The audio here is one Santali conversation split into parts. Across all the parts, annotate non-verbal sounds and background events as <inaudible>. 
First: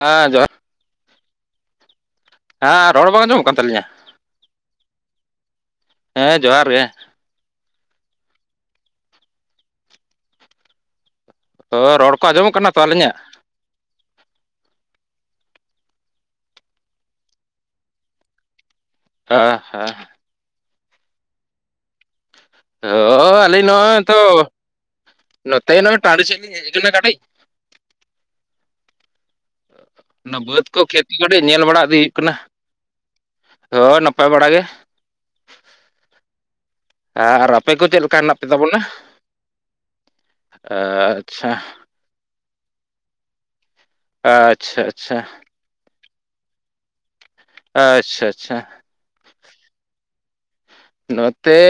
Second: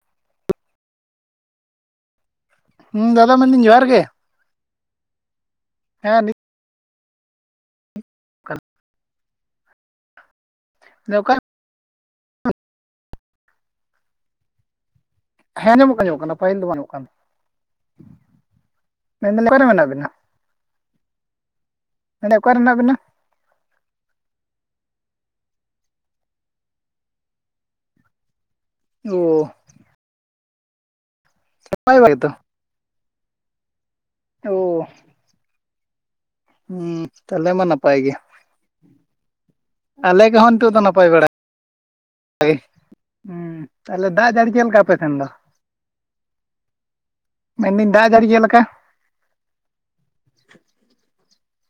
<unintelligible> ᱡᱚᱦᱟᱨ ᱦᱮᱸ ᱨᱚᱲ ᱦᱩᱸ ᱵᱟᱝ ᱫᱟᱫᱟ ᱟᱡᱚᱢᱚᱜ ᱠᱟᱱ ᱢᱮᱱᱫᱟᱹᱧ ᱛᱟᱹᱤᱧᱟ? ᱡᱚᱦᱟᱨ ᱜᱮ ᱦᱮᱸ ᱡᱚᱦᱟᱨ ᱜᱮ <unintelligible> <unintelligible> ᱛᱚ ᱨᱚᱲ ᱠᱚ ᱟᱸᱡᱚᱢᱚᱜ ᱠᱟᱱᱟ ᱛᱚ ᱟᱹᱞᱤᱧᱟᱜ? ᱦᱮᱸ ᱟᱡᱚᱢᱚᱜ ᱠᱟᱱ ᱟᱡᱚᱢᱚᱜ ᱠᱟᱱᱟ ᱯᱟᱭᱤᱞ ᱫᱚ ᱵᱟᱝ ᱟᱡᱚᱢᱚᱜ ᱠᱟᱱ ᱢᱮᱱᱫᱟᱞ ᱦᱮᱸ ᱚᱠᱟᱨᱮ ᱢᱮᱱᱟᱜ ᱦᱮᱸ ᱵᱮᱤᱱᱟ <inaudible> ᱚᱠᱟ ᱨᱮ ᱢᱮᱱᱟᱜ ᱵᱤᱱᱟ ᱚᱻ ᱚᱻ ᱟᱹᱞᱤᱧ ᱱᱚᱜᱼᱚᱭ ᱛᱚ ᱱᱚᱛᱮ ᱱᱟᱜ ᱴᱟᱺᱰᱤ ᱥᱮᱫ ᱞᱤᱧ ᱦᱮᱡ ᱚᱠᱟᱱᱟ ᱠᱟᱹᱴᱤᱡ᱾ <unintelligible> ᱚᱱᱟ ᱵᱟᱹᱫᱽ ᱠᱚ ᱠᱷᱮᱛ ᱠᱟᱹᱴᱤᱡ ᱧᱮᱞ ᱵᱟᱲᱟ <unintelligible> ᱱᱟᱯᱟᱭ ᱦᱩᱭᱩᱜ ᱜᱮᱛᱚ ᱠᱟᱱᱟ <unintelligible> <unintelligible> ᱵᱟᱲᱟ ᱚ ᱜᱮ ᱦᱩᱸ ᱛᱟᱦᱞᱮ ᱟᱨ ᱢᱟ ᱟᱯᱮ ᱠᱚ ᱱᱟᱯᱟᱭ ᱪᱮᱫ ᱞᱮᱠᱟ ᱜᱮᱭᱟ ᱦᱮᱱᱟᱜ ᱯᱮ ᱛᱟᱵᱚᱱᱟ ᱟᱞᱮ ᱠᱚᱦᱚᱸ ᱱᱤᱛᱚᱜ ᱫᱚ ᱱᱟᱯᱟᱭ ᱵᱟᱲᱟᱭ ᱟᱪᱪᱷᱟ ᱜᱮ᱾ <unintelligible> ᱛᱟᱞᱮ ᱫᱟᱜ ᱡᱟᱹᱲᱤ ᱪᱮᱫ ᱞᱮᱠᱟ ᱟᱪᱪᱷᱟ ᱟᱯᱮ ᱥᱮᱱ ᱟᱪᱪᱷᱟ ᱫᱚ? ᱢᱮᱱᱫᱮᱧ ᱫᱟᱜ ᱟᱪᱪᱷᱟ ᱡᱟᱹᱲᱤ ᱪᱮᱫ ᱟᱪᱪᱷᱟ ᱞᱮᱠᱟ? ᱱᱚᱛᱮ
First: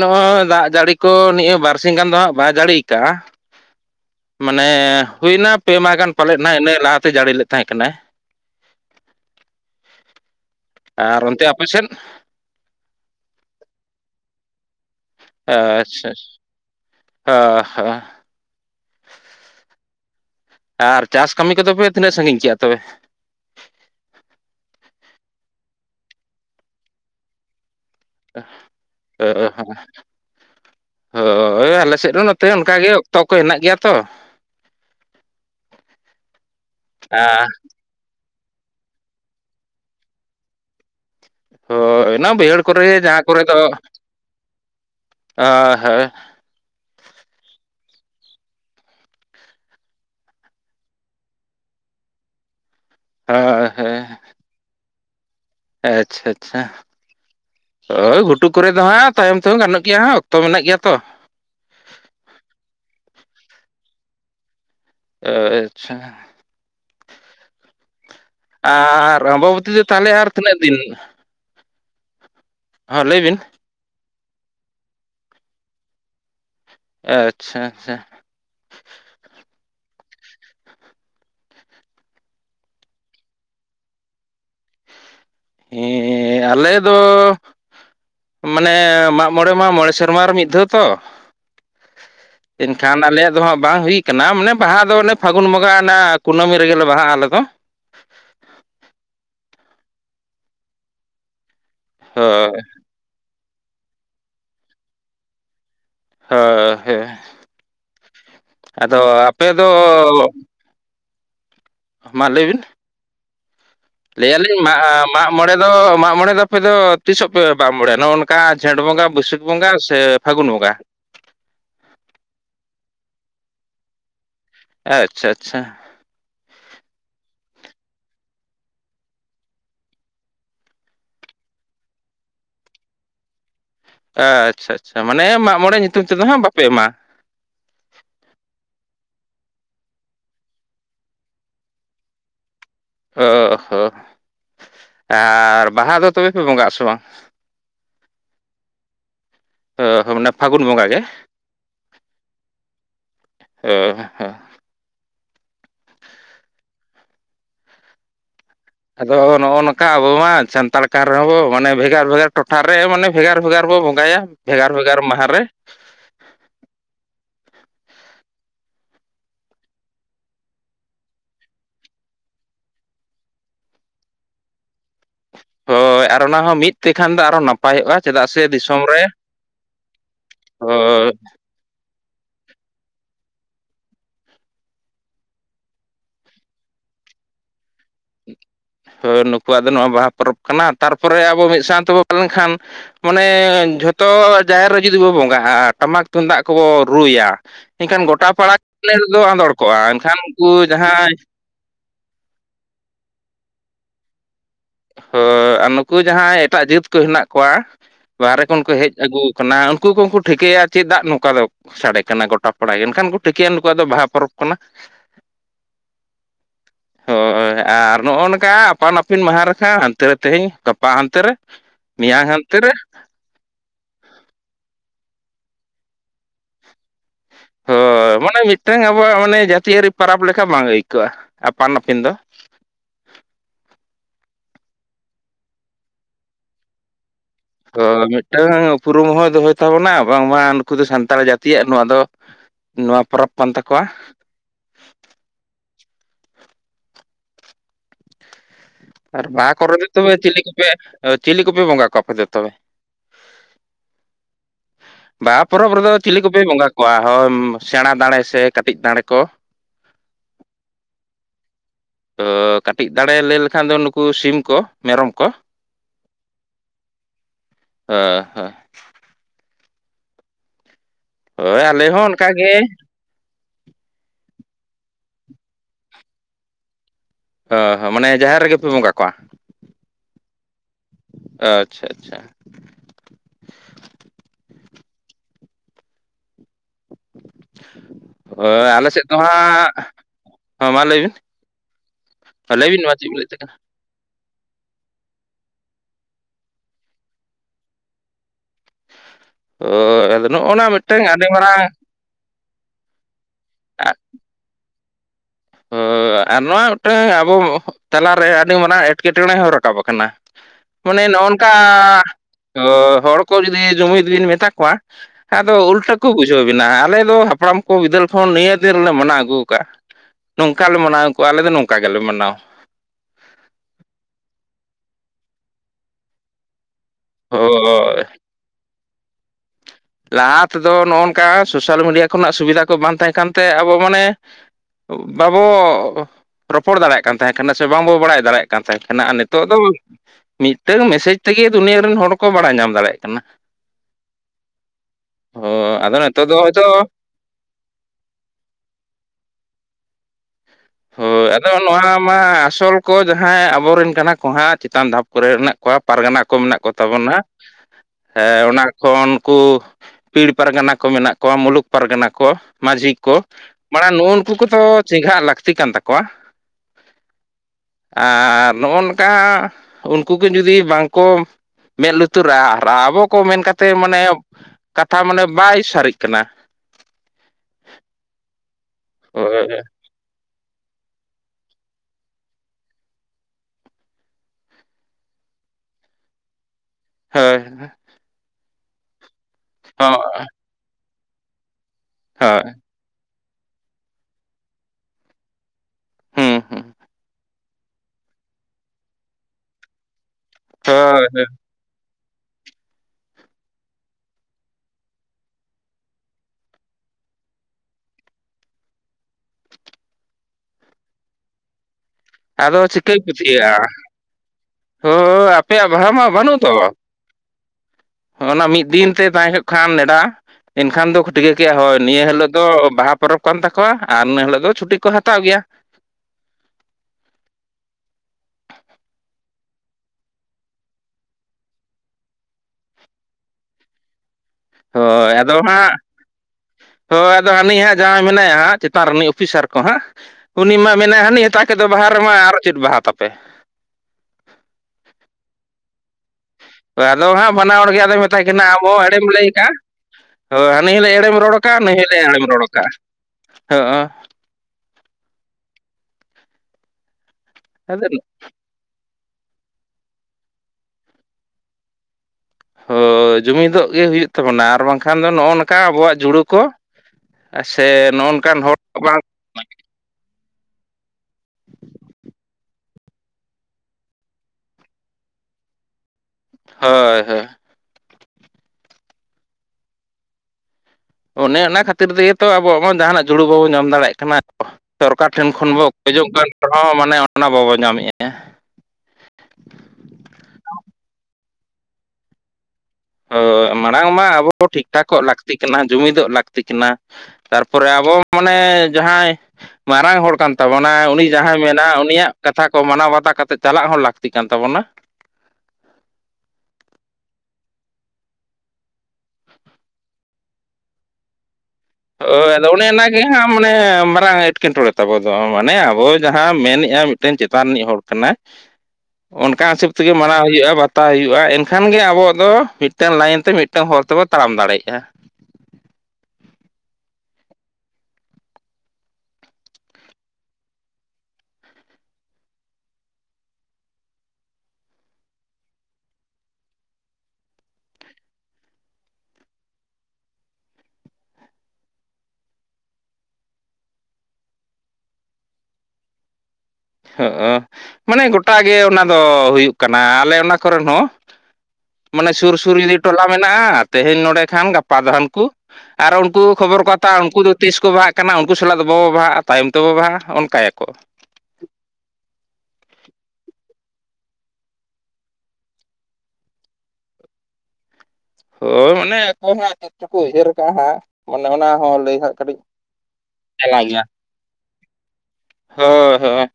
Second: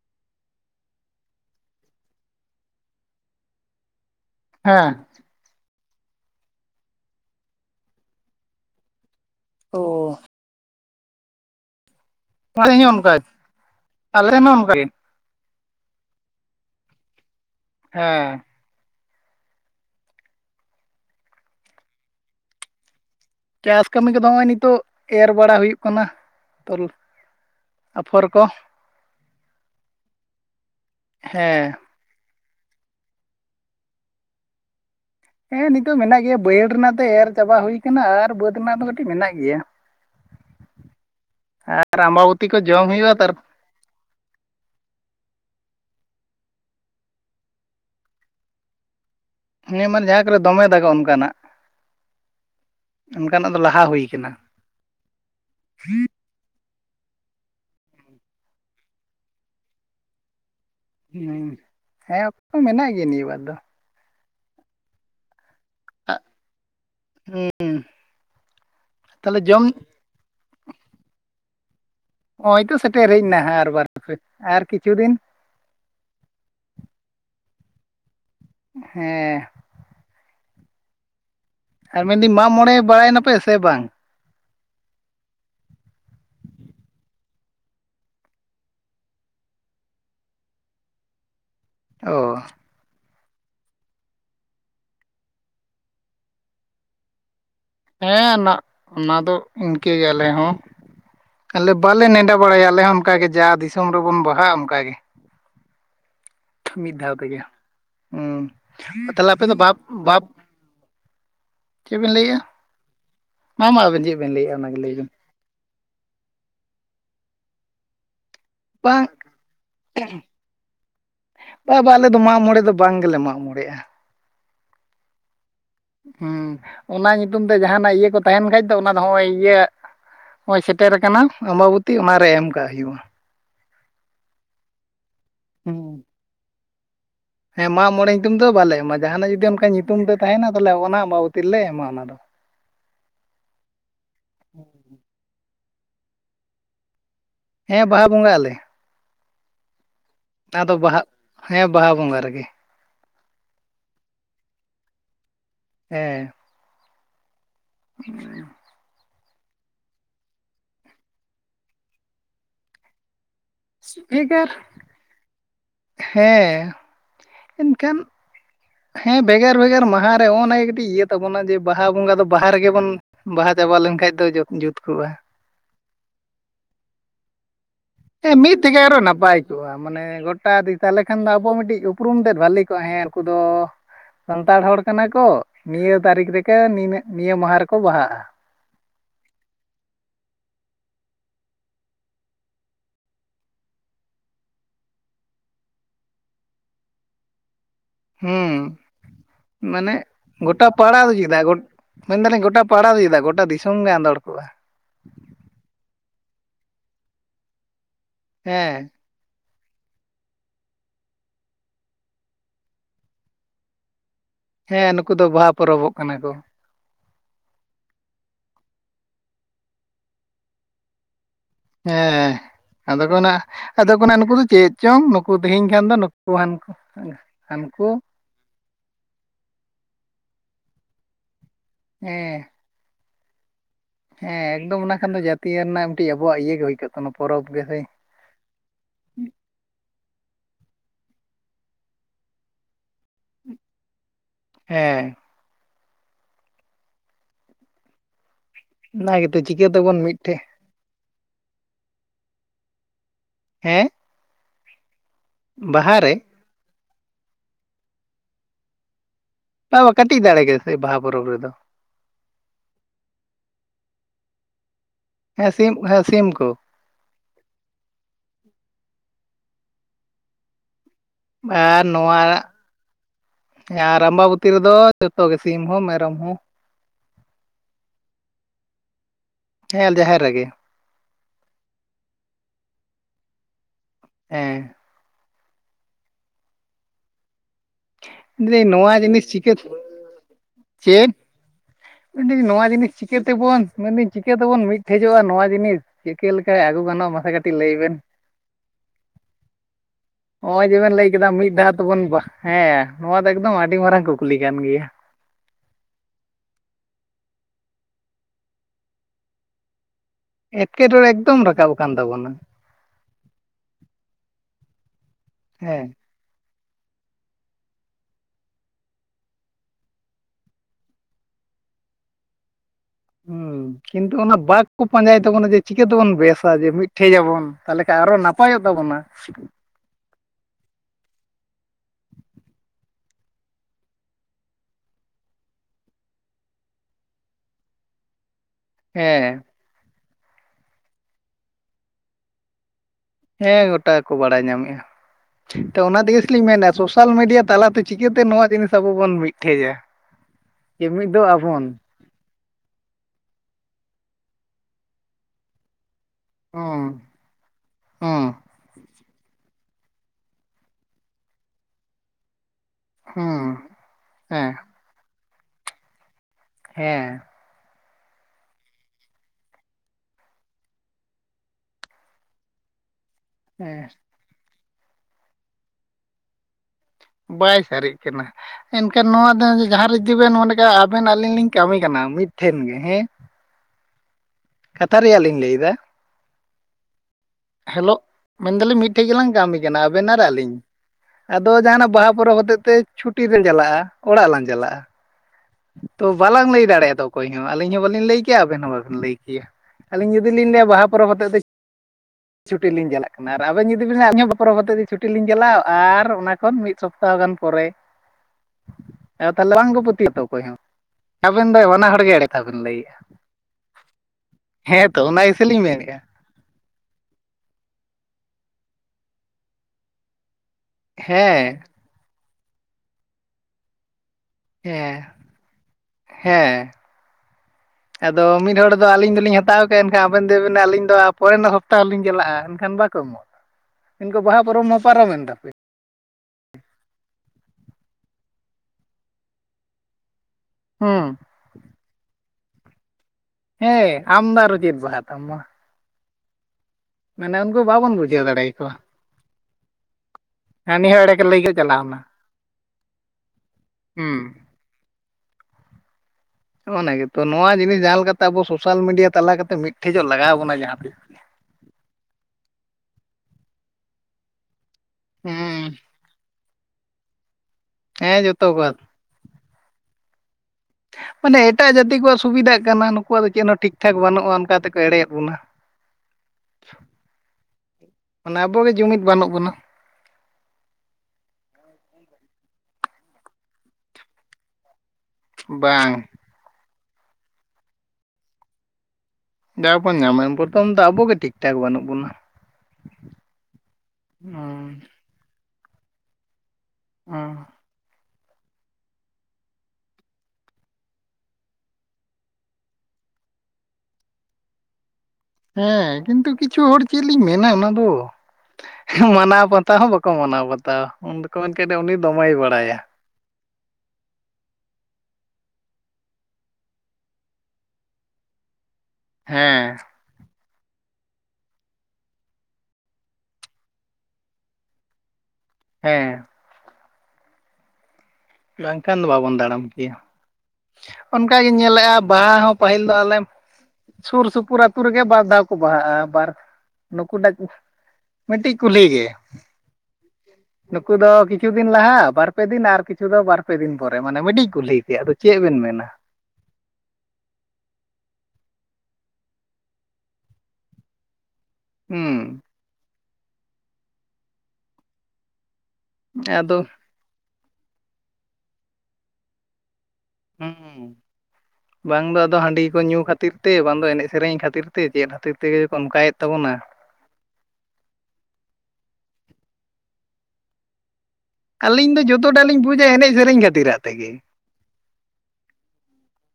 ᱱᱚᱜᱼᱚᱭ ᱫᱟᱜ ᱡᱟᱹᱲᱤ ᱠᱚ ᱱᱤᱭᱟᱹ ᱵᱟᱨᱥᱤᱧ ᱜᱟᱱ ᱫᱚ ᱦᱟᱸᱜ ᱵᱟᱭ ᱡᱟᱹᱲᱤ ᱭᱟᱠᱟᱜᱼᱟ ᱾ ᱢᱟᱱᱮ ᱦᱮᱸ ᱦᱩᱭᱱᱟ ᱯᱮ ᱢᱟᱦᱟ ᱜᱟᱱ ᱯᱟᱞᱮᱫ ᱱᱟᱜ ᱤᱱᱟᱹ ᱞᱟᱦᱟᱛᱮᱭ ᱡᱟᱹᱲᱤ ᱞᱮᱫ ᱛᱟᱦᱮᱸᱠᱟᱱᱟᱭ ᱾ ᱚᱻ ᱟᱨ ᱚᱱᱛᱮ ᱟᱯ ᱥᱮᱫ? <unintelligible> ᱚᱱᱠᱟ ᱟᱞᱮ ᱢᱟ ᱚᱱᱠᱟᱜᱮ᱾ ᱟᱪᱪᱷᱟ <unintelligible> ᱦᱮᱸ ᱟᱨ ᱪᱟᱥ ᱠᱟᱹᱢᱤ ᱠᱚᱫᱚ ᱯᱮ ᱛᱤᱱᱟᱹᱜ ᱥᱟᱺᱜᱤᱧ ᱠᱮᱜᱼᱟ ᱛᱚᱵᱮ? ᱪᱟᱥ ᱠᱟᱹᱢᱤ ᱠᱚᱫᱚ ᱱᱚᱜᱼᱚᱭ ᱱᱤᱛᱳ ᱮᱨ ᱵᱟᱲᱟ ᱦᱩᱭᱩᱜ ᱠᱟᱱᱟ ᱛᱚᱞ- ᱟᱯᱷᱚᱨ ᱠᱚ ᱦᱮᱸ ᱦᱚᱭ ᱟᱞᱮ ᱥᱮᱫ ᱦᱚᱸ ᱱᱚ- ᱥᱮ ᱚᱱᱠᱟ ᱜᱮ ᱚᱠᱛᱚ ᱠᱚ ᱦᱮᱱᱟᱜ ᱜᱮᱭᱟ ᱛᱚ᱾ ᱦᱮᱸ ᱱᱤᱛᱳ ᱢᱮᱱᱟᱜ ᱜᱮᱭᱟ ᱵᱟᱹᱭᱦᱟᱹᱲ ᱨᱮᱱᱟᱜ ᱫᱚ ᱮᱨ ᱪᱟᱵᱟ ᱦᱩᱭ ᱟᱠᱟᱱᱟ ᱟᱨ ᱵᱟᱹᱫᱽ ᱨᱮᱱᱟᱜ ᱫᱚ ᱠᱟᱹᱴᱤᱡ ᱢᱮᱱᱟᱜ ᱜᱮᱭᱟ ᱟᱨ ᱦᱳᱭ ᱚᱱᱟ ᱟᱢᱵᱟᱵᱚᱛᱤ ᱵᱟᱹᱭᱦᱟᱹᱲ ᱠᱚ ᱡᱚᱢ ᱠᱚᱨᱮ ᱦᱩᱭᱩᱜᱼᱟ ᱡᱟᱦᱟᱸ ᱛᱟᱨ ᱠᱚᱨᱮ ᱫᱚ <unintelligible> ᱦᱮᱸ ᱢᱟᱱᱮ ᱡᱟᱦᱟᱸ ᱠᱚᱨᱮ ᱫᱚᱢᱮ ᱫᱟᱜᱚᱜᱟ ᱚᱱᱠᱟᱱᱟᱜ ᱚᱱᱠᱟᱱᱟᱜ ᱫᱚ ᱞᱟᱦᱟ ᱦᱳᱭ ᱦᱩᱭ ᱠᱟᱱᱟ ᱟᱪᱪᱷᱟ ᱟᱪᱪᱷᱟ ᱳᱭ ᱜᱷᱩᱴᱩ ᱠᱚᱨᱮ ᱫᱚ ᱦᱟᱸᱜ ᱛᱟᱭᱚᱢ ᱛᱮᱦᱚᱸ ᱜᱟᱱᱚᱜ ᱜᱮᱭᱟ ᱦᱟᱸᱜ ᱚᱠᱛᱚ ᱢᱮᱱᱟᱜ ᱜᱮᱭᱟ ᱛᱚ ᱦᱮᱸ ᱚᱠᱛᱚ ᱢᱮᱱᱟᱜ ᱜᱮ ᱱᱤᱭᱟᱹ ᱵᱟᱨ ᱫᱚ <unintelligible> ᱟᱪᱪᱷᱟ <unintelligible> ᱟᱨ ᱛᱟᱦᱚᱞᱮ ᱡᱚᱢ ᱚᱢᱵᱚᱵᱚᱛᱤ ᱫᱚ ᱛᱟᱦᱚᱞᱮ ᱟᱨ ᱛᱤᱱᱟᱹᱜ ᱫᱤᱱ ᱱᱚᱜ ᱚᱭ ᱛᱚ ᱦᱚᱸ ᱥᱮᱴᱮᱨ ᱞᱟᱹᱭ ᱦᱮᱡ ᱵᱤᱱ ᱱᱟ ᱟᱨ ᱵᱟᱨᱯᱮ ᱟᱨ ᱠᱤᱪᱷᱩ ᱫᱤᱱ ᱟᱪᱪᱷᱟ ᱟᱪᱪᱷᱟ ᱦᱮᱸ ᱟᱨ ᱢᱮᱱᱫᱟᱹᱧ ᱢᱟᱜᱽ ᱢᱚᱬᱮ ᱵᱟᱲᱟᱭᱱᱟᱯᱮ ᱥᱮ ᱵᱟᱝ ᱦᱮᱸ ᱟᱞᱮ ᱫᱚ ᱢᱟᱱᱮ ᱢᱟᱜ ᱢᱚᱬᱮ ᱢᱟ ᱢᱚᱬᱮ ᱥᱮᱨᱢᱟ ᱨᱮ ᱢᱤᱫ ᱫᱷᱟᱣ ᱛᱚ ᱚ ᱮᱱᱠᱷᱟᱱ ᱟᱞᱮᱭᱟᱜ ᱫᱚ ᱦᱟᱸᱜ ᱵᱟᱝ ᱦᱩᱭ ᱠᱟᱱᱟ ᱢᱟᱱᱮ ᱵᱟᱦᱟ ᱫᱚ ᱚᱱᱮ ᱯᱷᱟᱹᱜᱩᱱ ᱵᱚᱸᱜᱟ ᱚᱱᱟ ᱠᱩᱱᱟᱹᱢᱤ ᱨᱮᱜᱮᱞᱮ ᱵᱟᱦᱟᱜᱼᱟ ᱟᱞᱮ ᱫᱚ ᱦᱮᱸ ᱱᱟᱜ ᱚᱱᱟ ᱫᱚ ᱤᱱᱠᱟᱹᱜᱮ ᱟᱞᱮ ᱦᱚᱸ ᱟᱞᱮ ᱵᱟᱞᱮ ᱱᱮᱸᱰᱟ ᱦᱳᱭ ᱵᱟᱲᱟᱭᱟ ᱟᱞᱮ ᱦᱚᱸ ᱚᱱᱠᱟᱜᱮ ᱡᱟ ᱫᱤᱥᱚᱢ ᱨᱮᱵᱚᱱ ᱵᱟᱦᱟᱜᱼᱟ ᱚᱱᱠᱟᱜᱮ ᱦᱚᱭ ᱦᱮᱸ ᱦᱮᱸ ᱛᱟᱞᱦᱮ ᱟᱯᱮ ᱫᱚ ᱵᱟᱯ ᱵᱟᱯ ᱪᱮᱫ ᱵᱮᱱ ᱢᱟ ᱞᱟᱹᱭᱮᱜᱼᱟ ᱞᱟᱹᱭ ᱵᱤᱱ ᱢᱟ ᱢᱟ ᱟᱹᱵᱤᱱ ᱞᱟᱹᱭᱟᱞᱤᱧ ᱢᱟ ᱢᱟᱜᱽ ᱢᱚᱬᱮ ᱫᱚ ᱢᱟᱜᱽ ᱢᱚᱬᱮ ᱫᱚ ᱟᱯᱮ ᱫᱚ ᱛᱤᱥᱚᱜ ᱯᱮ ᱢᱟᱜᱽ ᱢᱚᱬᱮ ᱱᱚᱜᱼᱚ ᱱᱚᱝᱠᱟ ᱡᱷᱮᱸᱴ ᱵᱟᱝ ᱵᱚᱸᱜᱟ ᱵᱟᱹᱭᱥᱟᱹᱠᱷ ᱵᱚᱸᱜᱟ ᱥᱮ ᱯᱷᱟᱹᱜᱩᱱ ᱵᱚᱸᱜᱟ ᱵᱟ ᱵᱟ ᱟᱞᱮ ᱫᱚ ᱢᱟᱜᱽ ᱢᱚᱬᱮ ᱫᱚ ᱵᱟᱝ ᱜᱮᱞᱮ ᱢᱟᱜᱽ ᱢᱚᱬᱮᱜᱼᱟ ᱟᱪᱪᱷᱟ ᱟᱪᱪᱷᱟ ᱦᱩᱸ ᱚᱱᱟ ᱧᱩᱛᱩᱢ ᱛᱮ ᱡᱟᱦᱟᱱᱟᱜ ᱤᱭᱟᱹ ᱠᱚ ᱛᱟᱦᱮᱱ ᱠᱷᱟᱡ ᱫᱚ ᱚᱱᱟ ᱫᱚ ᱱᱚᱼᱚᱭ ᱤᱭᱟᱹ ᱚᱭ ᱥᱮᱴᱮᱨ ᱠᱟᱱᱟ ᱟᱢᱵᱚᱵᱚᱛᱤ ᱚᱱᱟᱨᱮ ᱮᱢ ᱠᱟᱜ ᱦᱩᱭᱩᱜᱼᱟ ᱟᱪᱪᱷᱟ ᱟᱪᱪᱷᱟ, ᱢᱟᱱᱮ ᱢᱟᱜᱽ ᱢᱚᱬᱮ ᱦᱩᱸ ᱧᱤᱛᱩᱢ ᱛᱮᱫᱚ ᱦᱟᱸᱜ ᱵᱟᱯᱮ ᱮᱢᱟᱜᱼᱟ ᱦᱮᱸ ᱢᱟᱜ ᱢᱚᱬᱮ ᱧᱩᱛᱩᱢ ᱛᱮ ᱫᱚ ᱵᱟᱞᱮ ᱮᱢᱟ ᱡᱟᱦᱟᱱᱟᱜ ᱡᱩᱫᱤ ᱚᱱᱠᱟ ᱧᱩᱛᱩᱢ ᱛᱮ ᱛᱟᱦᱮᱱᱟ ᱛᱟᱦᱚᱞᱮ ᱚᱱᱟ ᱟᱢᱵᱚᱵᱚᱛᱤ ᱨᱮᱞᱮ ᱮᱢᱟ ᱚᱱᱟ ᱫᱚ ᱦᱚ ᱦᱚ ᱟᱨ ᱵᱟᱦᱟ ᱫᱚ ᱛᱚᱵᱮ ᱯᱮ ᱵᱚᱸᱜᱟᱼᱟ ᱥᱮ ᱵᱟᱝ ᱦᱮᱸ ᱵᱟᱦᱟ ᱵᱚᱸᱜᱟᱞᱮ ᱚᱻ ᱢᱟᱱᱮ ᱯᱷᱟᱹᱜᱩᱱ ᱟᱫᱚ ᱵᱚᱸᱜᱟ ᱵᱟᱦᱟ ᱜᱮ ᱦᱮᱸ ᱵᱟᱦᱟ ᱵᱚᱸᱜᱟ ᱨᱮᱜᱮ ᱚ <unintelligible> ᱦᱮᱸ <inaudible> ᱟᱫᱚ ᱱᱚᱜᱼᱚ ᱱᱚᱝᱠᱟ ᱟᱵᱚ ᱢᱟ ᱥᱟᱱᱛᱟᱲ ᱠᱟᱱ ᱨᱮᱦᱚᱸᱵᱚ ᱢᱟᱱᱮ ᱵᱷᱮᱜᱟᱨ ᱵᱷᱮᱜᱟᱨ ᱴᱚᱴᱷᱟ ᱨᱮ ᱢᱟᱱᱮ ᱵᱷᱮᱜᱟᱨ ᱵᱷᱮᱜᱟᱨ ᱵᱚ ᱵᱚᱸᱜᱟᱭᱟ ᱵᱷᱮᱜᱟᱨ ᱵᱷᱮᱜᱟᱨ ᱢᱟᱦᱟ ᱨᱮ ᱦᱮᱸ ᱮᱱᱠᱷᱟᱱ ᱦᱮᱸ ᱵᱷᱮᱜᱟᱨ ᱵᱷᱮᱜᱟᱨ ᱢᱟᱦᱟ ᱨᱮ ᱱᱚᱼᱚ ᱱᱟᱜᱮ ᱠᱟᱹᱴᱤᱡ ᱤᱭᱟᱹ ᱛᱟᱵᱚᱱᱟ ᱡᱮ ᱵᱟᱦᱟ ᱵᱚᱸᱜᱟ ᱫᱚ ᱵᱟᱦᱟ ᱨᱮᱜᱮ ᱵᱚᱱ ᱵᱟᱦᱟ ᱪᱟᱵᱟ ᱞᱮᱱᱠᱟᱱ ᱫᱚ ᱡᱩᱛ ᱠᱚᱜᱼᱟ ᱦᱳᱭ ᱟᱨ ᱚᱱᱟ ᱦᱚᱸ ᱢᱤᱫ ᱛᱮᱠᱷᱟᱱ ᱫᱚ ᱟᱨᱚ ᱱᱟᱯᱟᱭᱚᱜᱼᱟ ᱪᱮᱫᱟᱜ ᱦᱮᱸ ᱥᱮ ᱢᱤᱫ ᱛᱮᱜᱮ ᱫᱤᱥᱚᱢ ᱟᱨᱚ ᱨᱮ ᱱᱟᱯᱟᱭ ᱠᱚᱜᱼᱟ ᱢᱟᱱᱮ ᱜᱚᱴᱟ ᱫᱤ ᱛᱟᱦᱚᱞᱮ ᱦᱳᱭ ᱠᱷᱟᱱ ᱫᱚ ᱟᱵᱚ ᱢᱤᱫᱴᱤᱡ ᱩᱯᱨᱩᱢ ᱛᱮᱫ ᱵᱷᱟᱞᱤ ᱠᱚᱜᱼᱟ ᱦᱮᱸ ᱩᱱᱠᱩ ᱫᱚ ᱥᱟᱱᱛᱟᱲ ᱦᱚᱲ ᱠᱟᱱᱟ ᱠᱚ ᱱᱤᱭᱟᱹ ᱛᱟᱹᱨᱤᱠᱷ ᱨᱮᱜᱮ ᱱᱤᱱᱟᱹᱜ ᱱᱤᱭᱟᱹ ᱢᱟᱦᱟ ᱨᱮᱠᱚ ᱵᱟᱦᱟᱜᱼᱟ ᱦᱳᱭ ᱱᱩᱠᱩᱣᱟᱜ ᱫᱚ ᱱᱚᱣᱟ ᱵᱟᱦᱟ ᱯᱚᱨᱚᱵᱽ ᱠᱟᱱᱟ ᱛᱟᱨᱯᱚᱨᱮ ᱟᱵᱚ ᱢᱤᱫ ᱥᱟᱶ ᱛᱮᱵᱚᱱ <unintelligible> ᱞᱮᱱᱠᱷᱟᱱ ᱢᱟᱱᱮ ᱡᱷᱚᱛᱚ ᱡᱟᱦᱮᱨ ᱨᱮ ᱡᱩᱫᱤ ᱵᱚ ᱵᱚᱸᱜᱟᱼᱟ ᱴᱟᱢᱟᱠ ᱛᱩᱢᱫᱟᱜ ᱠᱚᱵᱚ ᱨᱩᱭᱟ ᱮᱱᱠᱷᱟᱱ ᱜᱚᱴᱟ ᱦᱩᱸ ᱯᱟᱲᱟᱹ ᱨᱮᱫᱚ ᱟᱸᱫᱳᱲ ᱠᱚᱜᱼᱟ ᱢᱟᱱᱮ ᱮᱱᱠᱷᱟᱱ ᱩᱱᱠᱩ ᱡᱟᱦᱟᱸᱭ ᱢᱮᱱᱫᱟᱞᱟᱹᱧ ᱜᱚᱴᱟ ᱯᱟᱲᱟ ᱫᱚ ᱪᱮᱫᱟᱜ ᱜᱚᱴᱟ ᱫᱤᱥᱚᱢ ᱜᱮ ᱟᱸᱫᱳᱲ ᱠᱚᱜᱼᱟ ᱦᱳᱭ ᱟᱨ ᱱᱩᱠᱩ ᱡᱟᱦᱟᱸᱭ ᱮᱴᱟᱜ ᱡᱟᱹᱛ ᱠᱚ ᱦᱮᱱᱟᱜ ᱠᱚᱣᱟ ᱵᱟᱦᱨᱮ ᱠᱷᱚᱱ ᱠᱚ ᱦᱮᱸ ᱦᱮᱡ ᱟᱹᱜᱩ ᱟᱱᱟ ᱩᱱᱠᱩ ᱠᱚᱠᱚ ᱴᱷᱤᱠᱟᱹᱭᱟ ᱪᱮᱫ ᱫᱟᱜ ᱱᱚᱝᱠᱟ ᱫᱚ ᱥᱟᱰᱮ ᱠᱟᱱᱟ ᱜᱚᱴᱟ ᱯᱟᱲᱟᱜᱮ ᱮᱱᱠᱷᱟᱱ ᱠᱚ ᱴᱷᱤᱠᱟᱹᱭᱟ ᱱᱩᱠᱩᱣᱟᱜ ᱫᱚ ᱵᱟᱦᱟ ᱯᱚᱨᱚᱵᱽ ᱠᱟᱱᱟ ᱦᱮᱸ ᱱᱩᱠᱩ ᱫᱚ ᱵᱟᱦᱟ ᱯᱚᱨᱚᱵᱚᱜ ᱠᱟᱱᱟ ᱠᱚ ᱦᱳᱭ ᱟᱨ ᱱᱚᱜᱼᱚ ᱱᱚᱝᱠᱟ ᱟᱯᱟᱱ ᱟᱹᱯᱤᱱ ᱢᱟᱦᱟ ᱨᱮᱠᱷᱟᱱ ᱦᱟᱱᱛᱮ ᱱᱚᱛᱮᱟᱧ ᱜᱟᱯᱟ ᱦᱟᱱᱛᱮ ᱨᱮ ᱢᱮᱭᱟᱝ ᱦᱮᱸ ᱦᱟᱱᱛᱮ ᱨᱮ ᱟᱫᱚ ᱠᱚ ᱚᱱᱟ ᱟᱫᱚ ᱠᱟᱱᱟᱜ ᱱᱩᱠᱩ ᱫᱚ ᱪᱮᱫ ᱪᱚᱝ ᱱᱩᱠᱩ ᱛᱮᱦᱮᱧ ᱠᱷᱟᱱ ᱫᱚ ᱱᱩᱠᱩ ᱦᱟᱹᱱᱠᱩ ᱦᱳᱭ ᱢᱟᱱᱮ ᱢᱤᱫᱴᱟᱝ ᱟᱵᱚᱣᱟᱜ ᱢᱟᱱᱮ ᱡᱟᱹᱛᱤᱭᱟᱹᱨᱤ ᱯᱚᱨᱚᱵᱽ ᱞᱮᱠᱟ ᱵᱟᱝ ᱟᱹᱭᱠᱟᱹᱜᱼᱟ ᱟᱯᱟᱱ ᱟᱹᱯᱤᱱ ᱫᱚ ᱦᱮᱸ ᱦᱮᱸ ᱮᱠᱫᱚᱢ ᱚᱱᱟ ᱠᱷᱟᱱ ᱫᱚ ᱡᱟᱹᱛᱤᱭᱟ ᱨᱮᱱᱟᱜ ᱢᱤᱫᱴᱮᱡ ᱟᱵᱚᱣᱟᱜ ᱤᱭᱟᱹ ᱜᱮ ᱦᱩᱭ ᱠᱚᱜ ᱠᱳᱱᱚ ᱯᱚᱨᱚᱵᱽ ᱜᱮ ᱦᱳᱭ ᱢᱤᱫᱴᱟᱝ ᱩᱯᱩᱨᱩᱢᱩ ᱦᱚᱸᱚᱭ ᱫᱚᱦᱚᱭ ᱛᱟᱵᱚᱱᱟ ᱵᱟᱝᱢᱟ ᱱᱩᱠᱩ ᱫᱚ ᱥᱟᱱᱛᱟᱲ ᱡᱟᱹᱛᱤᱭᱟᱜ ᱱᱚᱣᱟ ᱫᱚ ᱱᱚᱣᱟ ᱯᱚᱨᱚᱵᱽ ᱠᱟᱱ ᱛᱟᱠᱚᱣᱟ ᱦᱮᱸ ᱚᱱᱟ ᱟᱨ ᱜᱮᱛᱚ ᱵᱟᱦᱟ ᱪᱤᱠᱟᱹ ᱠᱚᱨᱮ ᱫᱚ ᱛᱮᱵᱚᱱ ᱛᱚᱵᱮ ᱢᱤᱫᱴᱷᱮᱡ ᱪᱤᱞᱤ ᱠᱚᱯᱮ ᱪᱤᱞᱤ ᱠᱚᱯᱮ ᱵᱚᱸᱜᱟ ᱠᱚᱣᱟ ᱟᱯᱮ ᱛᱚᱵᱮ ᱦᱮᱸ ᱵᱟᱦᱟ ᱯᱚᱨᱚᱵᱽ ᱨᱮᱫᱚ ᱵᱟᱦᱟ ᱨᱮ ᱪᱤᱞᱤ ᱠᱚᱯᱮ ᱵᱚᱸᱜᱟ ᱠᱚᱣᱟ ᱦᱳᱭ ᱥᱮᱬᱟ ᱫᱟᱲᱮ ᱥᱮ ᱠᱟᱹᱴᱤᱡ ᱫᱟᱸᱲᱮ ᱠᱚ ᱾ ᱵᱟᱵᱟ ᱠᱟᱹᱴᱤᱡ ᱫᱟᱲᱮ ᱜᱮ ᱵᱟᱦᱟ ᱯᱚᱨᱚᱵᱽ ᱨᱮᱫᱚ ᱛᱚ ᱠᱟᱹᱴᱤᱡ ᱫᱟᱲᱮ ᱞᱟᱹᱭ ᱞᱮᱠᱷᱟᱱ ᱫᱚ ᱱᱩᱠᱩ ᱥᱤᱢ ᱠᱚ ᱢᱮᱨᱚᱢ ᱠᱚ ᱦᱮᱸ ᱥᱤᱢ ᱦᱮᱸ ᱥᱤᱢ ᱠᱚ ᱦᱮᱸ ᱦᱮᱸ ᱦᱳᱭ ᱟᱨ ᱟᱞᱮ ᱦᱚᱸ ᱱᱚᱣᱟ ᱚᱱᱠᱟᱜᱮ ᱟᱨ ᱟᱢᱵᱟᱵᱛᱤ ᱨᱮᱫᱚ ᱡᱚᱛᱚ ᱜᱮ ᱥᱤᱢ ᱦᱚᱸ ᱢᱮᱨᱚᱢ ᱦᱚᱸ ᱚ ᱦᱚᱸ ᱢᱟᱱᱮ ᱡᱟᱦᱮᱨ ᱨᱮᱜᱮᱯᱮ ᱵᱚᱸᱜᱟ ᱠᱚᱣᱟ ᱦᱮᱸ ᱡᱟᱦᱮᱨ ᱨᱮᱜᱮ ᱟᱪᱪᱷᱟ ᱟᱪᱪᱷᱟ ᱦᱮᱸ ᱞᱟᱹᱭ ᱫᱟᱹᱧ ᱦᱳᱭ ᱟᱞᱮ ᱱᱚᱣᱟ ᱥᱮᱫ ᱫᱚ ᱡᱤᱱᱤᱥ ᱪᱤᱠᱟᱹ ᱦᱟᱸᱜ ᱦᱚᱸ ᱢᱟ ᱪᱮᱫ ᱞᱟᱹᱭᱵᱤᱱ ᱢᱮᱱᱫᱟ. ᱧ ᱱᱚᱣᱟ ᱞᱟᱹᱭᱵᱤᱱ ᱢᱟ ᱡᱤᱱᱤᱥ ᱪᱮᱫ ᱵᱤᱱ ᱪᱤᱠᱟᱹ ᱞᱟᱹᱭᱮᱫ ᱛᱟᱦᱮᱸ ᱠᱟᱱᱟ? ᱛᱮᱵᱚᱱ ᱢᱮᱱᱫᱟᱹᱧ ᱪᱤᱠᱟᱹ ᱛᱮᱵᱚᱱ ᱢᱤᱫ ᱴᱷᱮᱡᱚᱜᱼᱟ ᱱᱚᱣᱟ ᱡᱤᱱᱤᱥ ᱪᱤᱠᱟᱹ ᱞᱮᱠᱟᱭ ᱟᱹᱜᱩ ᱜᱟᱱᱚᱜᱼᱟ ᱢᱟᱥᱮ ᱠᱟᱹᱴᱤᱡ ᱞᱟᱹᱭ ᱵᱮᱱ ᱚ <unintelligible> ᱱᱚᱜᱚᱭ ᱡᱮᱵᱮᱱ ᱞᱟᱹᱭ ᱠᱮᱫᱟ ᱢᱤᱫ ᱫᱷᱟᱣ ᱛᱮᱵᱚᱱ <unintelligible> ᱦᱮᱸ ᱱᱚᱣᱟ ᱫᱚ ᱮᱠᱫᱚᱢ ᱟᱹᱰᱤ ᱢᱟᱨᱟᱝ ᱠᱩᱠᱞᱤ ᱠᱟᱱ ᱜᱮᱭᱟ <unintelligible> ᱚ ᱟᱨ ᱱᱚᱣᱟ ᱢᱤᱫᱴᱟᱝ ᱟᱵᱚ ᱛᱟᱞᱟᱨᱮ ᱟᱹᱰᱤ ᱢᱟᱨᱟᱝ ᱮᱴᱠᱮᱴᱚᱬᱮ ᱦᱚᱸ ᱨᱟᱠᱟᱵ ᱟᱠᱟᱱᱟ ᱾ ᱢᱟᱱᱮ ᱮᱴᱠᱮᱴᱚᱬᱮ ᱱᱚᱜᱼ ᱮᱠᱫᱚᱢ ᱱᱚᱝᱠᱟ ᱨᱟᱠᱟᱵ ᱟᱠᱟᱱ ᱛᱟᱵᱚᱱᱟ ᱦᱚᱲ ᱠᱚ ᱡᱩᱫᱤ ᱡᱩᱢᱤᱫ ᱵᱤᱱ ᱢᱮᱛᱟ ᱠᱚᱣᱟ ᱟᱫᱚ ᱦᱮᱸ ᱩᱞᱴᱟᱹ ᱠᱚ ᱵᱩᱡᱷᱟᱹᱣ ᱵᱤᱱᱟ ᱟᱞᱮ ᱫᱚ ᱦᱟᱯᱲᱟᱢ ᱠᱚ ᱵᱤᱫᱟᱹᱞ ᱠᱷᱚᱱ ᱱᱤᱭᱟᱹ ᱫᱤᱱᱞᱮ ᱢᱟᱱᱟᱣ ᱟᱹᱜᱩ ᱠᱟᱜᱼᱟ ᱾ ᱱᱚᱝᱠᱟ ᱞᱮ ᱢᱟᱱᱟᱣ ᱠᱚᱣᱟ ᱟᱞᱮ ᱫᱚ ᱱᱚᱝᱠᱟ ᱜᱮᱞᱮ ᱢᱟᱱᱟᱣᱟ ᱾ ᱦᱩᱸ ᱠᱤᱱᱛᱩ ᱚᱱᱟ ᱵᱟᱜᱽ ᱠᱚ ᱯᱟᱸᱡᱟᱭ ᱛᱟᱵᱚᱱᱟ ᱡᱮ ᱪᱤᱠᱟᱹ ᱛᱮᱵᱚᱱ ᱵᱮᱥᱟ ᱡᱮ ᱴᱷᱤᱠ ᱟᱵᱚᱱ ᱛᱟᱦᱚᱞᱮ ᱠᱷᱟᱱ ᱦᱳᱭ ᱟᱨᱦᱚᱸ ᱱᱟᱯᱟᱭᱚᱜ ᱛᱟᱵᱚᱱᱟ ᱾ ᱞᱟᱦᱟ ᱛᱮᱫᱚ ᱱᱚᱜᱼᱝᱠᱟ ᱥᱳᱥᱟᱞ ᱢᱤᱰᱤᱭᱟ ᱠᱚᱨᱮᱱᱟᱜ ᱥᱩᱵᱤᱫᱷᱟ ᱠᱚ ᱵᱟᱝ ᱛᱟᱦᱮᱸ ᱠᱟᱱᱛᱮ ᱟᱵᱚ ᱢᱟᱱᱮ ᱵᱟᱵᱚ ᱨᱚᱯᱚᱲ ᱫᱟᱲᱮᱭᱟᱜ ᱠᱟᱱ ᱛᱟᱦᱮᱸ ᱠᱟᱱᱟ ᱥᱮ ᱵᱟᱝᱵᱚ ᱵᱟᱲᱟᱭ ᱫᱟᱲᱮᱭᱟᱜ ᱠᱟᱱᱟ ᱾ ᱠᱟᱱ ᱛᱟᱦᱮᱸ ᱠᱟᱱᱟ ᱟᱨ ᱱᱤᱛᱚᱜ ᱦᱮᱸ ᱫᱚ ᱢᱤᱫᱴᱟᱝ ᱢᱮᱥᱮᱡᱽ ᱛᱮᱜᱮ ᱫᱩᱱᱭᱟᱹ ᱨᱮᱱ ᱦᱚᱲ ᱠᱚ ᱵᱟᱲᱟᱭ ᱧᱟᱢ ᱫᱟᱲᱮᱭᱟᱜ ᱠᱟᱱᱟ ᱾ ᱦᱮᱸ ᱜᱚᱴᱟ ᱠᱚ ᱵᱟᱲᱟᱭ ᱧᱟᱢᱮᱫᱼᱟ ᱛᱚ ᱦᱳᱭ ᱟᱫᱚ ᱚᱱᱟ ᱛᱮᱜᱮ ᱱᱤᱛᱚᱜ ᱫᱚ ᱥᱮᱞᱤᱧ ᱦᱚᱭᱛᱳ ᱢᱮᱱᱟ ᱥᱳᱥᱟᱞ ᱢᱤᱰᱤᱭᱟ ᱛᱟᱞᱟᱛᱮ ᱪᱤᱠᱟᱹᱛᱮ ᱱᱚᱣᱟ ᱡᱤᱱᱤᱥ ᱟᱵᱚ ᱵᱚᱱ ᱢᱤᱫᱴᱷᱮᱡᱟ ᱡᱮ ᱦᱳᱭ ᱢᱤᱫᱚᱜ ᱟᱫᱚ ᱟᱵᱚᱱ ᱱᱚᱣᱟ ᱢᱟ ᱟᱥᱚᱞ ᱠᱚ ᱡᱟᱦᱟᱸᱭ ᱟᱵᱚᱨᱮᱱ ᱠᱟᱱᱟ ᱠᱚ ᱦᱟᱸᱜ ᱪᱮᱛᱟᱱ ᱫᱷᱟᱯ ᱠᱚᱨᱮ ᱢᱮᱱᱟᱜᱱᱟᱜ ᱠᱚᱣᱟ ᱯᱟᱨᱜᱟᱱᱟ ᱠᱚ ᱠᱚ ᱢᱮᱱᱟᱜ ᱠᱚᱛᱟ ᱦᱩᱸ ᱵᱚᱱᱟ ᱦ ᱦᱩᱸ ᱚᱱᱟ ᱠᱷᱚᱱ ᱠᱩ ᱯᱤᱲ ᱯᱟᱨᱜᱟᱱᱟ ᱠᱚ ᱢᱮᱱᱟᱜ ᱠᱚᱣᱟ ᱢᱩᱞᱩᱠ ᱯᱟᱨᱜᱟᱱᱟ ᱠᱚ ᱢᱟᱟᱹᱡᱷᱤ ᱠᱚ ᱦᱩᱸ ᱢᱟᱲᱟᱝ ᱱᱩᱱ ᱱᱩᱠᱩ ᱦᱮᱸ ᱠᱚᱛᱚ ᱪᱮᱸᱜᱷᱟᱜ ᱞᱟᱹᱠᱛᱤ ᱠᱟᱱ ᱛᱟᱠᱚᱣᱟ ᱦᱮᱸ ᱟᱨ ᱱᱚᱜᱼᱚ ᱱᱚᱝᱠᱟ ᱩᱱᱠᱩ ᱠᱚ ᱡᱩᱫᱤ ᱵᱟᱝᱠᱚ ᱢᱮᱸᱫ ᱞᱩᱛᱩᱨᱟᱜ ᱟᱨ ᱟᱵᱚ ᱠᱚ ᱢᱮᱱ ᱠᱟᱛᱮᱫ ᱦᱮᱸ ᱢᱟᱱᱮ ᱠᱟᱛᱷᱟ ᱢᱟᱱᱮ ᱵᱟᱭ ᱥᱟᱹᱨᱤᱜ ᱠᱟᱱᱟ ᱵᱟᱭ ᱥᱟᱹᱨᱤᱜ ᱠᱟᱱᱟ ᱮᱱᱠᱷᱟᱱ ᱱᱚᱣᱟ ᱫᱚ ᱦᱳᱭ ᱡᱟᱦᱟᱸ ᱨᱮ ᱤᱫᱤ ᱵᱮᱱ ᱢᱟᱱᱮ ᱟᱵᱮᱱ ᱟᱹᱞᱤᱧ ᱞᱤᱧ ᱠᱟᱹᱢᱤ ᱠᱟᱱᱟ ᱢᱤᱫ ᱴᱷᱮᱱ ᱜᱮ ᱦᱮᱸ ᱠᱟᱛᱷᱟ ᱨᱮᱭᱟᱜ ᱞᱤᱧ ᱞᱟᱹᱭ ᱮᱫᱟ ᱦᱳᱭ ᱞᱚᱜ ᱢᱮᱱᱫᱟᱞᱤᱧ ᱢᱤᱫᱴᱷᱮᱱ ᱜᱮᱞᱟᱝ ᱠᱟᱹᱢᱤ ᱠᱟᱱᱟ ᱟᱵᱮᱱ ᱟᱨ ᱟᱹᱞᱤᱧ ᱟᱫᱚ ᱡᱟᱦᱟᱱᱟᱜ ᱵᱟᱦᱟ ᱯᱚᱨᱚᱵᱽ ᱦᱳᱭ ᱦᱚᱛᱮᱡ ᱛᱮ ᱪᱷᱩᱴᱤ ᱞᱟᱝ ᱪᱟᱞᱟᱜᱼᱟ ᱚᱲᱟᱜ ᱞᱟᱝ ᱪᱟᱞᱟᱜᱼᱟ ᱛᱚ ᱦᱩᱸ ᱵᱟᱞᱟᱝ ᱦᱩᱸ ᱞᱟᱹᱭ ᱫᱟᱲᱮᱭᱟᱜᱼᱟ ᱛᱚ ᱚᱠᱚᱭ ᱦᱚᱸ ᱟᱹᱞᱤᱧ ᱦᱚᱸ ᱵᱟᱹᱞᱤᱧ ᱞᱟᱹᱭ ᱠᱮᱭᱟ ᱟᱵᱮᱱ ᱦᱚᱸ ᱵᱟᱵᱤᱱ ᱞᱟᱹᱭ ᱠᱮᱭᱟ ᱾ ᱟᱹᱞᱤᱧ ᱡᱩᱫᱤᱧ ᱞᱟᱹᱭᱟ ᱵᱟᱦᱟ ᱦᱳᱭ ᱯᱚᱨᱚᱵᱽ ᱦᱮᱛᱮᱡ ᱫᱚ ᱪᱷᱩᱴᱤ ᱞᱤᱧ ᱪᱟᱞᱟᱜ ᱠᱟᱱᱟ ᱟᱨ ᱟᱵᱮᱱ ᱡᱩᱫᱤ ᱵᱮᱱ ᱟᱹᱞᱤᱧ ᱦᱚᱸ ᱵᱟᱦᱟ ᱯᱚᱨᱚᱵᱽ ᱟᱛᱮᱫ ᱪᱷᱩᱴᱤ ᱞᱤᱧ ᱪᱟᱞᱟᱜᱼᱟ ᱟᱨ ᱚᱱᱟ ᱠᱷᱚᱱ ᱢᱤᱫ ᱥᱚᱯᱛᱟᱦ ᱜᱟᱱ ᱯᱚᱨᱮ <unintelligible> ᱛᱟᱦᱚᱞᱮ ᱵᱟᱝ ᱠᱚ ᱯᱟᱹᱛᱭᱟᱹᱛᱚ ᱚᱠᱚᱭ ᱦᱚᱸ ᱟᱵᱮᱱ ᱫᱚ ᱵᱟᱱᱟ ᱦᱚᱲ ᱮᱲᱮ ᱠᱟᱛᱷᱟ ᱵᱮᱱ ᱟᱫᱚ ᱞᱟᱹᱭᱮᱫᱼᱟ ᱪᱤᱠᱟᱹᱭ ᱯᱟᱹᱛᱭᱟᱹᱜᱼᱟ <inaudible> ᱦᱮᱸᱛᱚ ᱚᱱᱟ ᱦᱳᱭ ᱜᱮᱥᱮ ᱞᱤᱧ ᱟᱯᱮᱭᱟᱜ ᱵᱟᱦᱟ ᱢᱮᱱᱮᱫᱼᱟ ᱢᱟ ᱵᱟᱹᱱᱩᱜ ᱛᱚᱣ <unintelligible> ᱚᱱᱟ ᱢᱤᱫ ᱫᱤᱱ ᱛᱮ ᱵᱟᱭ ᱦᱚᱭᱳᱜ ᱠᱷᱟᱱ ᱱᱮᱰᱟ ᱮᱱᱠᱷᱟᱱ ᱫᱚᱠᱚ ᱴᱷᱤᱠᱟᱹ ᱠᱮᱜᱼᱟ ᱦᱮᱸ ᱦᱳᱭ ᱱᱤᱭᱟᱹ ᱦᱤᱞᱳᱜ ᱫᱚ ᱵᱟᱦᱟ ᱯᱚᱨᱚᱵᱽ ᱠᱟᱱ ᱛᱟᱠᱚᱣᱟ ᱟᱨ ᱤᱱᱟᱹ ᱦᱤᱞᱳᱜ ᱫᱚ ᱪᱷᱩᱴᱤ ᱠᱚ ᱦᱮᱸ ᱦᱟᱛᱟᱣ ᱜᱮᱭᱟ ᱦᱮᱸ <inaudible> ᱟᱫᱚ ᱢᱤᱫ ᱦᱚᱲ ᱫᱚ ᱟᱹᱞᱤᱧ ᱫᱚᱞᱤᱧ ᱦᱟᱛᱟᱣ ᱠᱮᱫᱼᱟ ᱮᱱᱠᱷᱟᱱ ᱟᱵᱮᱱ ᱫᱚᱵᱮᱱᱟ ᱟᱹᱞᱤᱧ ᱫᱚ ᱯᱚᱨᱮᱱᱟᱜ ᱥᱚᱯᱛᱟᱦ ᱦᱚᱞᱤᱧ ᱪᱟᱞᱟᱜᱼᱟ ᱮᱱᱠᱷᱟᱱ ᱵᱟᱠᱚ ᱮᱢ <inaudible> ᱤᱱᱠᱩ ᱵᱟᱦᱟ ᱯᱚᱨᱚᱵᱽ ᱦᱳᱭ ᱟᱫᱚ ᱛᱟᱯᱮ ᱦᱟᱸᱜ ᱦᱳᱭ ᱟᱫᱚ ᱦᱟᱹᱱᱤ ᱦᱟᱸᱜ ᱡᱟᱦᱟᱸᱭ ᱢᱮᱱᱟᱭᱟ ᱦᱟᱸᱜ ᱪᱮᱛᱟᱱ ᱨᱤᱱᱤᱡ ᱚᱯᱷᱤᱥᱟᱨ ᱠᱚ ᱦᱟᱸᱜ ᱩᱱᱤ ᱢᱟ ᱢᱮᱱᱟ ᱦᱩᱸ ᱦᱟᱹᱱᱤ ᱦᱟᱛᱟᱣ ᱠᱮᱫ ᱫᱚ ᱵᱟᱦᱟ ᱨᱮᱢᱟ ᱟᱨᱚ ᱪᱮᱫ ᱵᱟᱦᱟ ᱛᱟᱯᱮ ᱦᱮᱸ ᱟᱢ ᱢᱟ ᱟᱨ ᱪᱮᱛ ᱵᱟᱦᱟ ᱛᱟᱢ ᱢᱟ ᱟᱫᱚ ᱦᱟᱸᱜ ᱢᱟᱱᱮ ᱵᱟᱱᱟ ᱩᱱᱠᱩ ᱦᱚᱲ ᱜᱮ ᱵᱟᱵᱚᱱ ᱟᱫᱚᱭ ᱢᱮᱛᱟᱭ ᱵᱩᱡᱷᱟᱹᱣ ᱠᱟᱱᱟ ᱟᱢ ᱫᱟᱲᱮᱭᱟᱠᱚᱣᱟ ᱦᱚᱸ ᱮᱲᱮᱢ ᱞᱟᱹᱭ ᱟᱠᱟᱫᱼᱟ ᱦᱳᱭ ᱦᱟᱹᱱᱤ ᱦᱤᱞᱳᱜ ᱦᱚᱲᱮ ᱮᱲᱮᱢ ᱨᱚᱲ ᱞᱟᱹᱭ ᱠᱮᱫ ᱠᱟᱜᱼᱟ ᱱᱟᱹᱭ ᱦᱤᱞᱳᱜ ᱪᱟᱞᱟᱣᱱᱟ ᱮᱲᱮᱢ ᱨᱚᱲ ᱠᱟᱜᱼᱟ <unintelligible> ᱦᱩᱸ ᱚᱱᱟ ᱜᱮ ᱛᱚ ᱱᱚᱣᱟ ᱡᱤᱱᱤᱥ ᱟᱫᱚ ᱡᱟᱦᱟᱸ ᱞᱮᱠᱟᱛᱮ ᱟᱵᱚ ᱥᱳᱥᱟᱞ ᱢᱤᱰᱤᱭᱟ ᱛᱟᱞᱟ ᱠᱟᱛᱮ ᱢᱤᱫᱴᱷᱮᱡᱚᱜ ᱞᱟᱜᱟᱣ ᱟᱵᱚᱱᱟ ᱡᱟᱦᱟᱸ ᱛᱤᱥ ᱦᱳᱭ ᱡᱩᱢᱤᱫᱚᱜ ᱜᱮ ᱦᱩᱭᱩᱜ ᱛᱟᱵᱚᱱᱟ ᱟᱨ ᱵᱟᱝᱠᱷᱟᱱ ᱫᱚ ᱱᱚᱜᱼᱚ ᱱᱚᱝᱠᱟ ᱦᱩᱸ ᱟᱵᱚᱣᱟᱜ ᱡᱩᱲᱩ ᱠᱚ ᱥᱮ ᱱᱚᱜᱼᱚ ᱦᱮᱸ ᱱᱚᱝᱠᱟᱱ ᱡᱚᱛᱚ ᱦᱚᱲ ᱠᱚ ᱵᱟᱝ ᱢᱟᱱᱮ ᱮᱴᱟᱜ ᱡᱟᱹᱛᱤ ᱠᱚᱣᱟᱜ ᱥᱩᱵᱤᱫᱷᱟᱜ ᱠᱟᱱᱟ ᱱᱩᱠᱩᱣᱟᱜ ᱫᱚ ᱪᱮᱫ ᱦᱚᱸ ᱴᱷᱤᱠ ᱴᱷᱟᱠ ᱵᱟᱹᱱᱩᱜᱼᱟ ᱚᱱᱠᱟ ᱛᱮᱠᱚ ᱮᱲᱮᱭᱮᱫ ᱵᱚᱱᱟ ᱦᱳᱭ ᱦᱳᱭ ᱢᱟᱱᱮ ᱟᱵᱚᱜᱮ ᱡᱩᱢᱤᱫ ᱵᱟᱹᱱᱩᱜ ᱵᱚᱱᱟ ᱚᱱᱮ ᱚᱱᱟ ᱠᱷᱟᱹᱛᱤᱨ ᱛᱮᱜᱮ ᱛᱚ ᱟᱵᱚᱣᱟᱜ ᱢᱟ ᱡᱟᱦᱟᱱᱟᱜ ᱡᱩᱲᱩ ᱵᱟᱵᱚᱱ ᱧᱟᱢ ᱫᱟᱲᱮᱭᱟᱜ ᱠᱟᱱᱟ ᱥᱚᱨᱠᱟᱨ ᱴᱷᱮᱱ ᱠᱷᱚᱱ ᱵᱚ ᱵᱟᱝ ᱠᱷᱚᱡᱚᱜ ᱠᱟᱱ ᱨᱮᱦᱚᱸ ᱢᱟᱱᱮ ᱚᱱᱟ ᱵᱟᱵᱚ ᱧᱟᱢᱮᱫᱼᱟ ᱡᱟ ᱵᱚᱱ ᱧᱟᱢᱟ ᱯᱨᱚᱛᱷᱚᱢ ᱫᱚ ᱟᱵᱚ ᱜᱮ ᱴᱷᱤᱠ ᱴᱷᱟᱠ ᱵᱟᱹᱱᱩᱜ ᱵᱚᱱᱟ ᱦᱳᱭ ᱢᱟᱲᱟᱝ ᱢᱟ ᱟᱵᱚ ᱦᱩᱸ ᱴᱷᱤᱠᱴᱷᱟᱠᱚᱜ ᱞᱟᱹᱠᱛᱤᱜ ᱠᱟᱱᱟ ᱡᱩᱢᱤᱫᱚᱜ ᱞᱟᱹᱠ ᱛᱤᱜ ᱠᱟᱱᱟ ᱦᱩᱸ ᱛᱟᱨᱯᱚᱨᱮ ᱟᱵᱚ ᱢᱟᱱᱮ ᱡᱟᱦᱟᱸᱭ ᱢᱟᱨᱟᱝ ᱦᱚᱲ ᱠᱟᱱ ᱛᱟᱵᱚᱱᱟᱭ ᱩᱱᱤ ᱡᱟᱦᱟᱸ ᱢᱮᱱᱟ ᱩᱱᱤᱭᱟᱜ ᱠᱟᱛᱷᱟ ᱠᱚ ᱢᱟᱱᱟᱣ ᱵᱟᱛᱟᱣ ᱠᱟᱛᱮᱫ ᱪᱟᱞᱟᱜ ᱦᱚᱸ ᱞᱟᱹᱠᱛᱤ ᱠᱟᱱ ᱛᱟᱵᱚᱱᱟ ᱦᱮᱸ ᱠᱤᱱᱛᱩ ᱠᱤᱪᱷᱩ ᱦᱚᱲ ᱪᱮᱫ ᱞᱤᱧ ᱢᱮᱱᱟ ᱚᱱᱟ ᱫᱚ ᱢᱟᱱᱟᱣ ᱵᱟᱛᱟ ᱦᱚᱸ ᱵᱟᱠᱚ ᱢᱟᱱᱟᱣ ᱵᱟᱛᱟ ᱩᱱ ᱫᱚᱠᱚ ᱢᱮᱱ ᱠᱮᱫ ᱩᱱᱤ ᱫᱚᱢᱮ ᱦᱳᱭ ᱵᱟᱲᱟᱭᱟ <unintelligible> ᱢᱟᱱᱮ ᱢᱟᱨᱟᱝ ᱮᱴᱠᱮᱴᱚᱬᱮ ᱛᱟᱵᱚ ᱫᱚ ᱢᱟᱱᱮ ᱟᱵᱚ ᱡᱟᱦᱟᱸ ᱢᱮᱱᱮᱫᱼᱟ ᱢᱤᱫᱴᱮᱱ ᱪᱮᱛᱟᱱ ᱨᱤᱱᱤᱡ ᱦᱚᱲ ᱠᱟᱱᱟᱭ ᱚᱱᱠᱟ ᱦᱤᱥᱟᱹᱵᱽ ᱦᱮᱸ ᱛᱮᱜᱮ ᱢᱟᱱᱟᱣ ᱦᱩᱭᱩᱜᱼᱟ ᱵᱟᱛᱟᱟᱣ ᱦᱩᱭᱩᱜᱼᱟ ᱮᱱᱠᱷᱟᱱ ᱜᱮ ᱟᱵᱚᱣᱟᱜ ᱫᱚ ᱢᱤᱫᱴᱟᱝ ᱞᱟᱭᱤᱱ ᱛᱮ ᱢᱤᱫᱴᱟᱝ ᱦᱚᱨ ᱛᱮᱵᱚ ᱛᱟᱲᱟᱢ ᱫᱟᱲᱮᱭᱟᱜᱼᱟ ᱦᱮᱸ ᱵᱟᱝᱠᱷᱟᱱ ᱫᱚ ᱵᱟᱵᱚᱱ ᱫᱟᱲᱟᱢ ᱠᱮᱭᱟ ᱚᱱᱠᱟ ᱜᱤᱧ ᱧᱮᱞᱮᱫᱼᱟ ᱵᱟᱦᱟ ᱦᱚᱸ ᱯᱟᱹᱦᱤᱞ ᱫᱚ ᱟᱞᱮ ᱥᱩᱨ ᱥᱩᱯᱩᱨ ᱟᱹᱛᱩ ᱨᱮᱜᱮ ᱵᱟᱨ ᱫᱷᱟᱣ ᱠᱚ ᱵᱟᱦᱟᱜᱼᱟ ᱵᱟᱨ ᱱᱩᱠᱩ ᱴᱟᱜ ᱢᱤᱫᱴᱤᱡ ᱠᱩ ᱞᱟᱹᱭ ᱜᱮᱭᱟ᱾ ᱱᱩᱠᱩ ᱫᱚ ᱠᱤᱪᱷᱩ ᱫᱤᱱ ᱞᱟᱦᱟ ᱵᱟᱨ ᱯᱮ ᱫᱤᱱ ᱟᱨᱠᱤ ᱠᱤᱪᱷᱩ ᱫᱚ ᱵᱟᱨ ᱯᱮ ᱫᱤᱱ ᱯᱚᱨᱮ ᱢᱟᱱᱮ ᱢᱤᱰᱤᱡ ᱠᱚ ᱞᱟᱹᱭ ᱛᱮ ᱟᱫᱚ ᱪᱮᱫ ᱵᱮᱱ ᱢᱮᱱᱟ? ᱦᱚᱜ ᱢᱟᱱᱮ ᱜᱚᱴᱟ ᱜᱮ ᱚᱱᱟ ᱫᱚ ᱦᱩᱭᱩᱜ ᱠᱟᱱᱟ ᱟᱞᱮ ᱚᱱᱟ ᱠᱚᱨᱮᱱ ᱦᱚᱸ, ᱢᱟᱱᱮ ᱥᱩᱨ ᱦᱩᱸ ᱥᱩᱨ ᱡᱩᱫᱤ ᱴᱚᱞᱟ ᱢᱮᱱᱟᱜᱼᱟ, ᱛᱮᱦᱮᱧ ᱱᱚᱸᱰᱮ ᱠᱷᱟᱱ ᱜᱟᱯᱟ ᱫᱚ ᱦᱟᱱᱠᱩ᱾ ᱟᱨ ᱩᱱᱠᱩ ᱟᱫᱚ ᱠᱷᱚᱵᱚᱨ ᱠᱚ ᱦᱟᱛᱟᱣᱟ, ᱩᱱᱠᱩ ᱫᱚ ᱛᱤᱥ ᱠᱚ ᱵᱟᱦᱟᱜ ᱠᱟᱱᱟ? ᱩᱱᱠᱩ ᱥᱟᱞᱟᱜ ᱫᱚ ᱵᱟᱵᱚ ᱵᱟᱦᱟᱜ-ᱟ᱾ ᱛᱟᱭᱚᱢ ᱛᱮᱵᱚ ᱵᱟᱦᱟᱜᱼᱟ ᱚᱱᱠᱟᱭᱟᱠᱚ᱾ ᱦᱩᱸ ᱵᱟᱝ ᱫᱚ ᱟᱫᱚ ᱦᱟᱺᱰᱤ ᱠᱚ ᱧᱩ ᱠᱷᱟᱹᱛᱤᱨ ᱛᱮ, ᱵᱟᱝ ᱫᱚ ᱮᱱᱮᱡ ᱥᱮᱨᱮᱧ ᱠᱷᱟᱹᱛᱤᱨ ᱛᱮ, ᱪᱮᱫ ᱠᱷᱟᱹᱛᱤᱨ ᱛᱮᱜᱮ ᱚᱱᱠᱟᱭᱮᱫ ᱛᱟᱵᱚᱱᱟ? ᱦᱳᱭ ᱢᱟᱱᱮ ᱚᱠᱚᱭ ᱦᱟᱸᱜ ᱪᱮᱜ ᱪᱚᱠᱚ ᱩᱭᱦᱟᱹᱨ ᱠᱟᱜ-ᱟ ᱦᱟᱸᱜ᱾ ᱢᱟᱱᱮ ᱚᱱᱟ ᱦᱚᱸ ᱟᱹᱞᱤᱧ ᱞᱟᱹᱭ ᱫᱚ ᱦᱟᱸᱜ ᱠᱟᱹᱴᱤᱡ ᱡᱚᱛᱚᱴᱟ ᱞᱤᱧ ᱵᱩᱡᱟ ᱮᱱᱮᱡ ᱥᱮᱨᱮᱧ ᱡᱟᱞᱟ ᱠᱷᱟᱹᱛᱤᱨᱟᱜ ᱜᱮᱭᱟ᱾ ᱛᱮᱜᱮ ᱦᱳᱭ ᱦᱳᱭ᱾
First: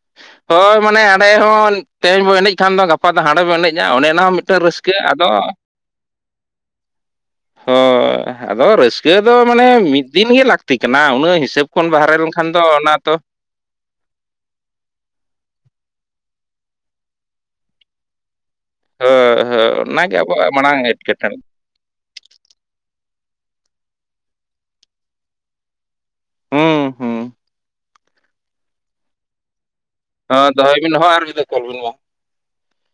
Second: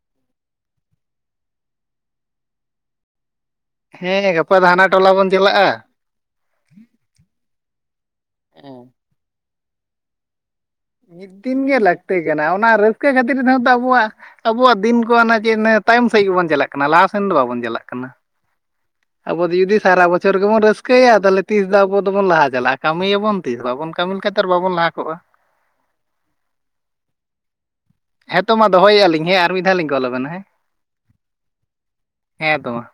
ᱦᱳᱭ ᱢᱟᱱᱮ ᱦᱟᱸᱰᱮ ᱦᱚᱸ ᱛᱮᱦᱮᱧ ᱵᱚ ᱮᱱᱮᱡ ᱠᱷᱟᱱ ᱫᱚ ᱜᱟᱯᱟ ᱫᱚ ᱦᱟᱸᱰᱮ ᱵᱚᱱ ᱮᱱᱮᱡ᱾ <unintelligible> ᱚᱱᱮ ᱚᱱᱟ ᱦᱚᱸ ᱦᱮᱸ ᱜᱟᱯᱟ ᱢᱤᱫᱴᱮᱱ ᱫᱚ ᱦᱟᱱᱟ ᱨᱟᱹᱥᱠᱟᱹ ᱴᱚᱞᱟ ᱟᱫᱚ ᱵᱚᱱ ᱪᱟᱞᱟᱜᱼᱟ <inaudible> ᱦᱳᱭ ᱟᱫᱚ ᱦᱮᱸ ᱨᱟᱹᱥᱠᱟᱹ ᱫᱚ ᱢᱟᱱᱮ ᱢᱤᱜ ᱫᱤᱱ ᱜᱮ ᱞᱟᱹᱠᱛᱤ, ᱠᱟᱱᱟ ᱢᱤᱜ ᱩᱱᱟᱹᱜ ᱫᱤᱱ ᱦᱤᱥᱟᱹᱵ ᱜᱮ ᱠᱷᱚᱱ ᱵᱟᱦᱨᱮ ᱞᱟᱹᱠᱛᱤ ᱠᱟᱱᱟ, ᱞᱮᱱᱠᱷᱟᱱ ᱫᱚ ᱚᱱᱟ ᱨᱟᱹᱥᱠᱟᱹ ᱛᱚ ᱠᱷᱟᱹᱛᱤᱨ ᱛᱮᱦᱚᱸ ᱛᱚ ᱟᱵᱚᱣᱟᱜ ᱟᱵᱚᱣᱟᱜ ᱫᱤᱱ ᱠᱚ ᱦᱟᱱᱟ ᱪᱮᱫ ᱛᱟᱭᱚᱢ ᱥᱮᱫ ᱜᱮᱵᱚᱱ ᱪᱟᱞᱟᱜ ᱠᱟᱱᱟ, ᱞᱟᱦᱟᱥᱮᱱ ᱫᱚ ᱵᱟᱵᱚᱱ ᱪᱟᱞᱟᱜ ᱠᱟᱱᱟ᱾ ᱦᱳᱭ ᱟᱵᱚ ᱫᱚ ᱦᱳᱭ ᱡᱩᱫᱤ ᱥᱟᱨᱟ ᱚᱱᱟᱜᱮ ᱵᱚᱪᱷᱚᱨ ᱟᱵᱚᱣᱟᱜ ᱜᱮᱵᱚᱱ ᱢᱟᱲᱟᱝ ᱨᱟᱹᱥᱟᱹᱭᱟ ᱮᱴᱠᱮᱴᱚᱬᱮ ᱛᱟᱦᱚᱞᱮ ᱛᱤᱥ ᱫᱚ ᱟᱵᱚ ᱫᱚᱵᱚᱱ ᱞᱟᱦᱟ ᱪᱟᱞᱟᱜᱼᱟ᱾ ᱠᱟᱹᱢᱤᱭᱟᱵᱚᱱ ᱛᱤᱥ ᱵᱟᱵᱚᱱ ᱠᱟᱹᱢᱤ ᱞᱮᱠᱷᱟᱡ ᱛᱚ ᱵᱟᱵᱚᱱ ᱞᱟᱦᱟ ᱠᱚᱜᱼᱟ᱾ ᱦᱩᱸ ᱦᱩᱸ᱾ ᱦᱮᱸᱛᱚ ᱢᱟ ᱫᱚᱦᱚᱭᱮᱜ ᱟᱞᱤᱧ ᱦᱮᱸ ᱢᱤᱜᱫᱷᱟᱣ ᱞᱤᱧ ᱠᱚᱞᱟᱵᱮᱱ ᱦᱚᱸ ᱫᱚᱦᱚᱭᱵᱤᱱ ᱦᱚᱸᱜ ᱟᱨ ᱢᱤᱜᱫᱷᱟᱣ ᱠᱚᱞ ᱵᱤᱱ ᱢᱟ᱾ ᱦᱮᱸ ᱛᱚ ᱢᱟ᱾